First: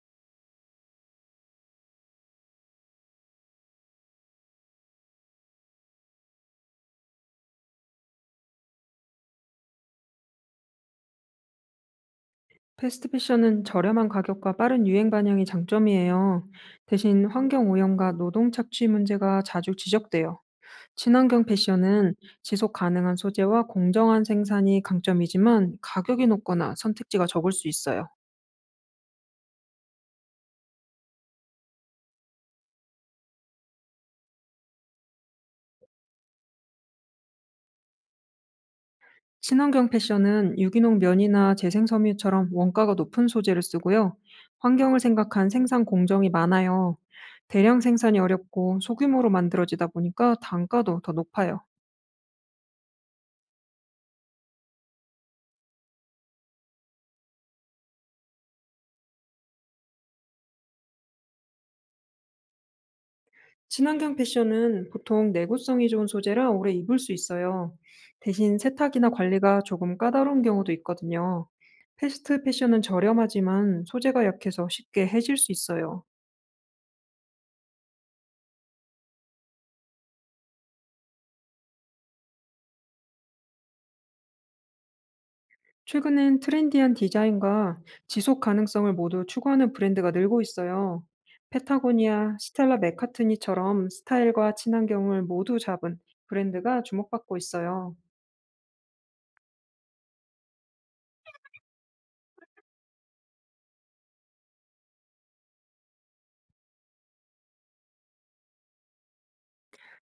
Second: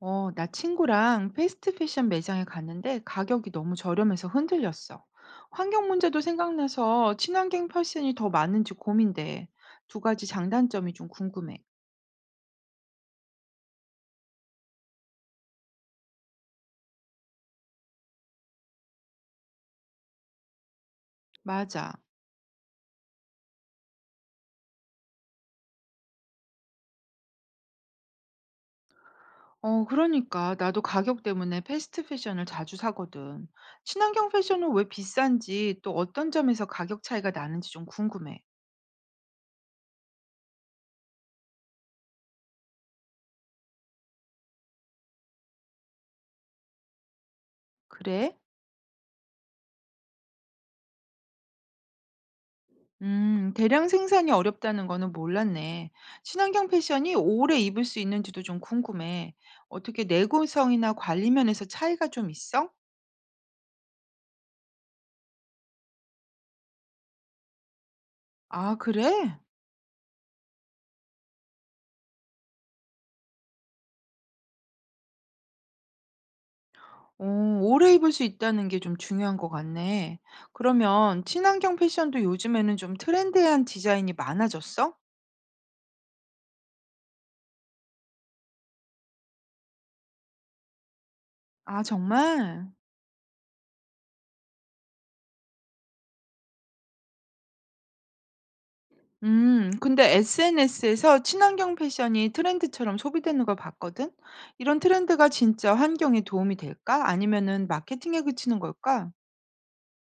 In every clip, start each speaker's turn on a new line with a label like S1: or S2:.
S1: 나 친구랑 패스트 패션 매장에 갔는데 가격이 너무 저렴해서 흔들렸어. 환경 문제도 생각나서 친환경 패션이 더 맞는지 고민돼. 두 가지 장단점이 좀 궁금해.
S2: 패스트 패션은 저렴한 가격과 빠른 유행 반영이 장점이에요. 대신 환경 오염과 노동 착취 문제가 자주 지적돼요. 친환경
S1: 맞아.
S2: 패션은 지속 가능한 소재와 공정한 생산이 강점이지만 가격이 높거나 선택지가 적을 수 있어요.
S1: 그러니까 나도 가격 때문에 패스트 패션을 자주 사거든. 친환경 패션은 왜 비싼지 또 어떤 점에서 가격 차이가 나는지 좀 궁금해.
S2: 친환경 패션은 유기농 면이나 재생 섬유처럼 원가가 높은 소재를 쓰고요. 환경을 생각한 생산 공정이 많아요. 대량 생산이
S1: 그래?
S2: 어렵고 소규모로 만들어지다 보니까 단가도 더 높아요.
S1: 대량 생산이 어렵다는 거는 몰랐네. 친환경 패션이 오래 입을 수 있는지도 좀 궁금해. 어떻게 내구성이나 관리 면에서 차이가 좀 있어?
S2: 친환경 패션은 보통 내구성이 좋은 소재라 오래 입을 수 있어요. 대신
S1: 아,
S2: 세탁이나
S1: 그래?
S2: 관리가 조금 까다로운 경우도 있거든요. 패스트 패션은 저렴하지만 소재가 약해서 쉽게 해질 수 있어요.
S1: 오, 오래 입을 수 있다는 게 좀 중요한 것 같네. 그러면 친환경 패션도 요즘에는 좀 트렌디한 디자인이 많아졌어?
S2: 최근엔 트렌디한 디자인과 지속 가능성을 모두 추구하는 브랜드가 늘고 있어요.
S1: 아,
S2: 페타고니아,
S1: 정말?
S2: 스텔라 맥카트니처럼 스타일과 친환경을 모두 잡은 브랜드가 주목받고 있어요.
S1: 근데 SNS에서 친환경 패션이 트렌드처럼 소비되는 걸 봤거든? 이런 트렌드가 진짜 환경에 도움이 될까? 아니면은 마케팅에 그치는 걸까?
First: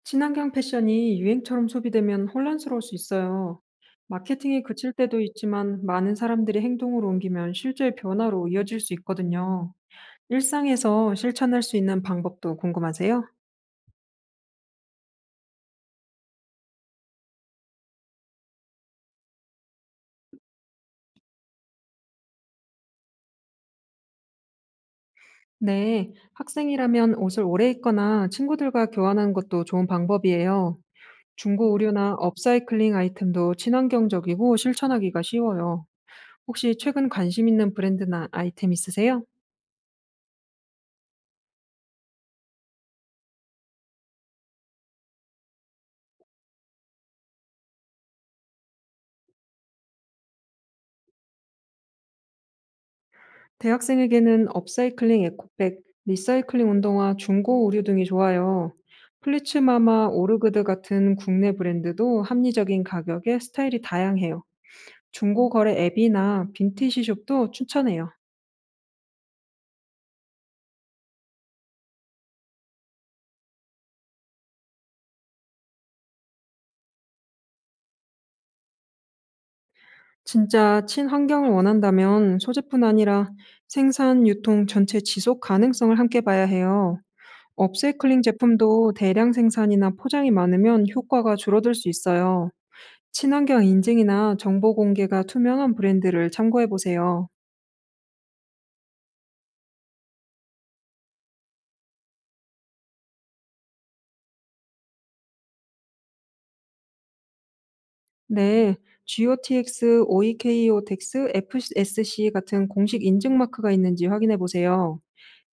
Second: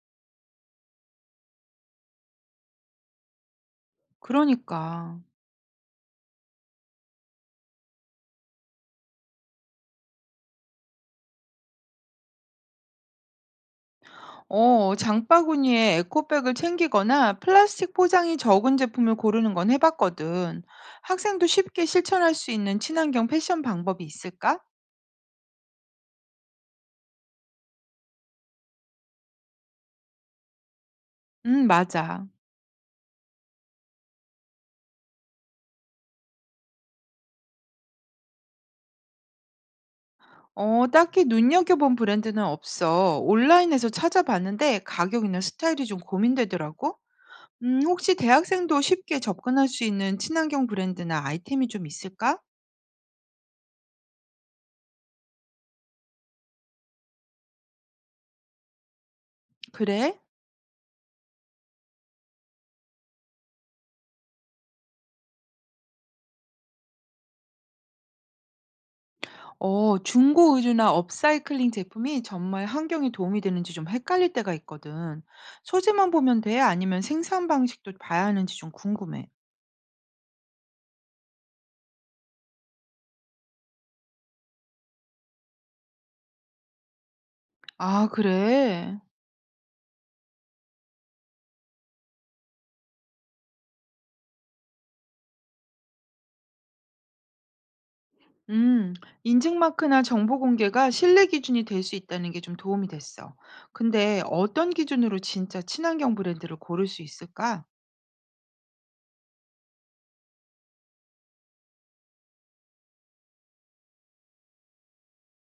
S2: 친환경 패션이 유행처럼 소비되면 혼란스러울 수 있어요. 마케팅이 그칠
S1: 그러니까.
S2: 때도 있지만 많은 사람들이 행동으로 옮기면 실제 변화로 이어질 수 있거든요. 일상에서 실천할 수 있는 방법도 궁금하세요?
S1: 장바구니에 에코백을 챙기거나 플라스틱 포장이 적은 제품을 고르는 건 해봤거든. 학생도 쉽게 실천할 수 있는 친환경 패션 방법이 있을까?
S2: 네, 학생이라면 옷을 오래 입거나 친구들과 교환하는 것도 좋은 방법이에요. 중고 의류나
S1: 맞아.
S2: 업사이클링 아이템도 친환경적이고 실천하기가 쉬워요. 혹시 최근 관심 있는 브랜드나 아이템 있으세요?
S1: 딱히 눈여겨본 브랜드는 없어. 온라인에서 찾아봤는데 가격이나 스타일이 좀 고민되더라고. 음, 혹시 대학생도 쉽게 접근할 수 있는 친환경 브랜드나 아이템이 좀 있을까?
S2: 대학생에게는 업사이클링 에코백, 리사이클링 운동화, 중고 의류 등이 좋아요. 플리츠마마,
S1: 그래?
S2: 오르그드 같은 국내 브랜드도 합리적인 가격에 스타일이 다양해요. 중고 거래 앱이나 빈티지 숍도 추천해요.
S1: 어, 중고 의류나 업사이클링 제품이 정말 환경에 도움이 되는지 좀 헷갈릴 때가 있거든. 소재만 보면 돼? 아니면 생산 방식도 봐야 하는지 좀 궁금해.
S2: 진짜 친환경을 원한다면 소재뿐 아니라 생산, 유통 전체 지속 가능성을 함께 봐야 해요.
S1: 아,
S2: 업사이클링 제품도
S1: 그래?
S2: 대량 생산이나 포장이 많으면 효과가 줄어들 수 있어요. 친환경 인증이나 정보 공개가 투명한 브랜드를 참고해 보세요.
S1: 음. 인증 마크나 정보 공개가 신뢰 기준이 될 수 있다는 게 좀 도움이 됐어. 근데 어떤 기준으로 진짜 친환경 브랜드를 고를 수 있을까?
S2: 네, g o t 케 OEKOTX, FSC 같은 공식 인증 마크가 있는지 확인해 보세요.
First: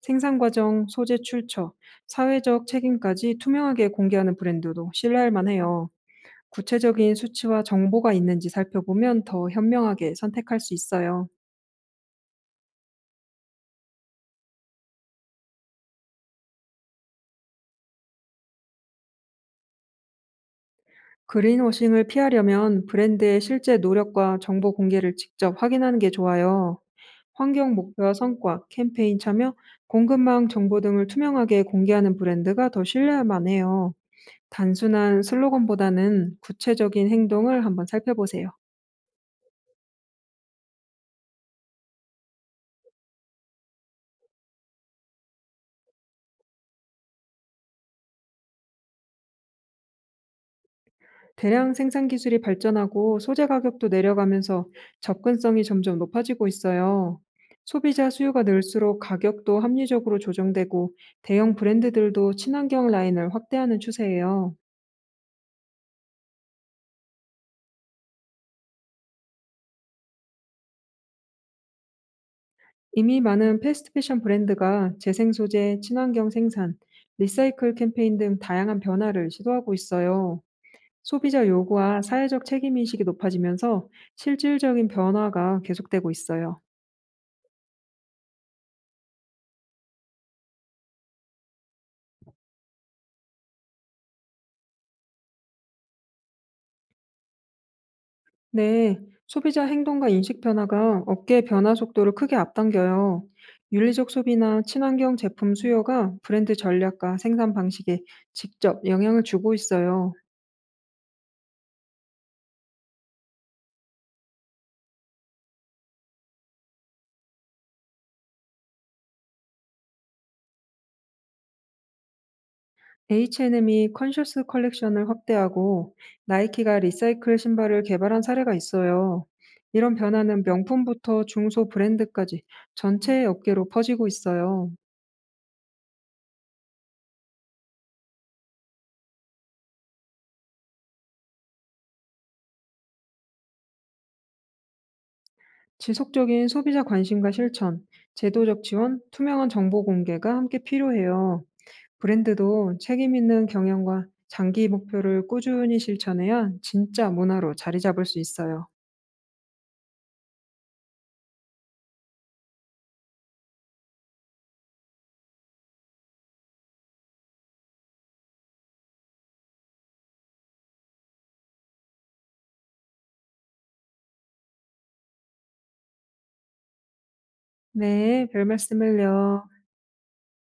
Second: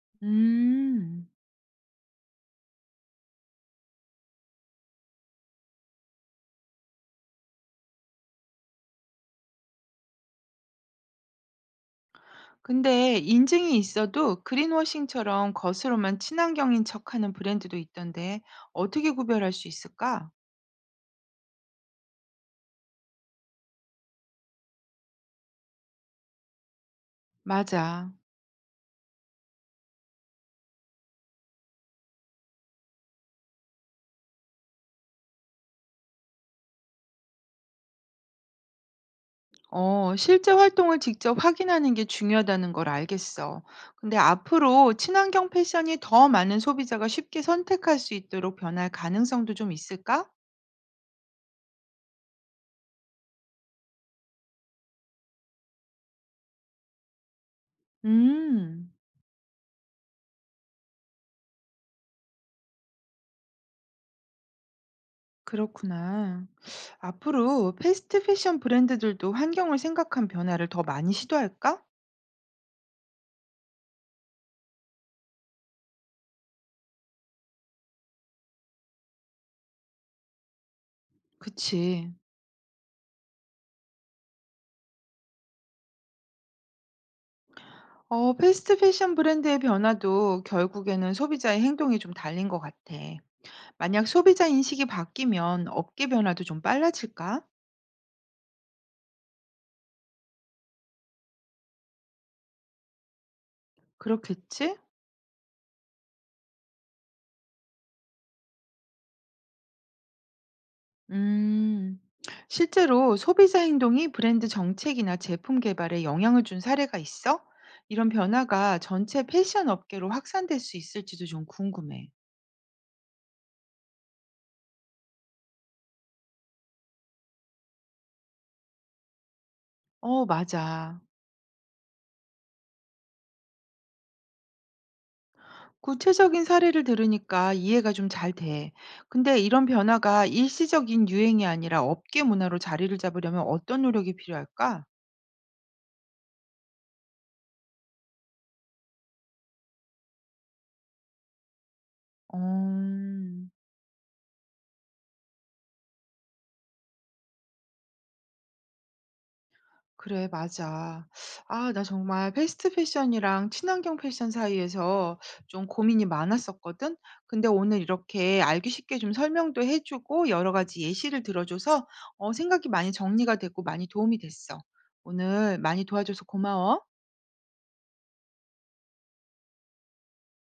S2: 생산 과정, 소재
S1: 음.
S2: 출처, 사회적 책임까지 투명하게 공개하는 브랜드도 신뢰할 만해요. 구체적인 수치와 정보가 있는지 살펴보면 더 현명하게 선택할 수 있어요.
S1: 근데 인증이 있어도 그린워싱처럼 겉으로만 친환경인 척하는 브랜드도 있던데 어떻게 구별할 수 있을까?
S2: 그린워싱을 피하려면 브랜드의 실제 노력과 정보 공개를 직접 확인하는 게 좋아요. 환경
S1: 맞아.
S2: 목표와 성과, 캠페인 참여, 공급망 정보 등을 투명하게 공개하는 브랜드가 더 신뢰할 만해요. 단순한 슬로건보다는 구체적인 행동을 한번 살펴보세요.
S1: 실제 활동을 직접 확인하는 게 중요하다는 걸 알겠어. 근데 앞으로 친환경 패션이 더 많은 소비자가 쉽게 선택할 수 있도록 변할 가능성도 좀 있을까?
S2: 대량 생산 기술이 발전하고 소재 가격도 내려가면서 접근성이 점점 높아지고 있어요. 소비자 수요가
S1: 음,
S2: 늘수록 가격도 합리적으로 조정되고 대형 브랜드들도 친환경 라인을 확대하는 추세예요.
S1: 그렇구나. 앞으로 패스트 패션 브랜드들도 환경을 생각한 변화를 더 많이 시도할까?
S2: 이미 많은 패스트 패션 브랜드가 재생 소재, 친환경 생산, 리사이클 캠페인 등 다양한 변화를 시도하고 있어요. 소비자 요구와
S1: 그치.
S2: 사회적 책임인식이 높아지면서 실질적인 변화가 계속되고 있어요.
S1: 패스트 패션 브랜드의 변화도 결국에는 소비자의 행동이 좀 달린 것 같아. 만약 소비자 인식이 바뀌면 업계 변화도 좀 빨라질까?
S2: 네, 소비자 행동과 인식 변화가 업계 변화 속도를 크게 앞당겨요. 윤리적 소비나
S1: 그렇겠지?
S2: 친환경 제품 수요가 브랜드 전략과 생산 방식에 직접 영향을 주고 있어요.
S1: 음, 실제로 소비자 행동이 브랜드 정책이나 제품 개발에 영향을 준 사례가 있어? 이런 변화가 전체 패션 업계로 확산될 수 있을지도 좀 궁금해.
S2: H&M이 컨셔스 컬렉션을 확대하고 나이키가 리사이클 신발을 개발한 사례가 있어요. 이런
S1: 어,
S2: 변화는
S1: 맞아.
S2: 명품부터 중소 브랜드까지 전체 업계로 퍼지고 있어요.
S1: 구체적인 사례를 들으니까 이해가 좀 잘 돼. 근데 이런 변화가 일시적인 유행이 아니라 업계 문화로 자리를 잡으려면 어떤 노력이 필요할까?
S2: 지속적인 소비자 관심과 실천, 제도적 지원, 투명한 정보 공개가 함께 필요해요. 브랜드도 책임 있는
S1: 음,
S2: 경영과 장기 목표를 꾸준히 실천해야 진짜 문화로 자리 잡을 수 있어요.
S1: 그래, 맞아. 아, 나 정말 패스트 패션이랑 친환경 패션 사이에서 좀 고민이 많았었거든. 근데 오늘 이렇게 알기 쉽게 좀 설명도 해주고 여러 가지 예시를 들어줘서 생각이 많이 정리가 되고 많이 도움이 됐어. 오늘 많이 도와줘서 고마워.
S2: 네, 별 말씀을요.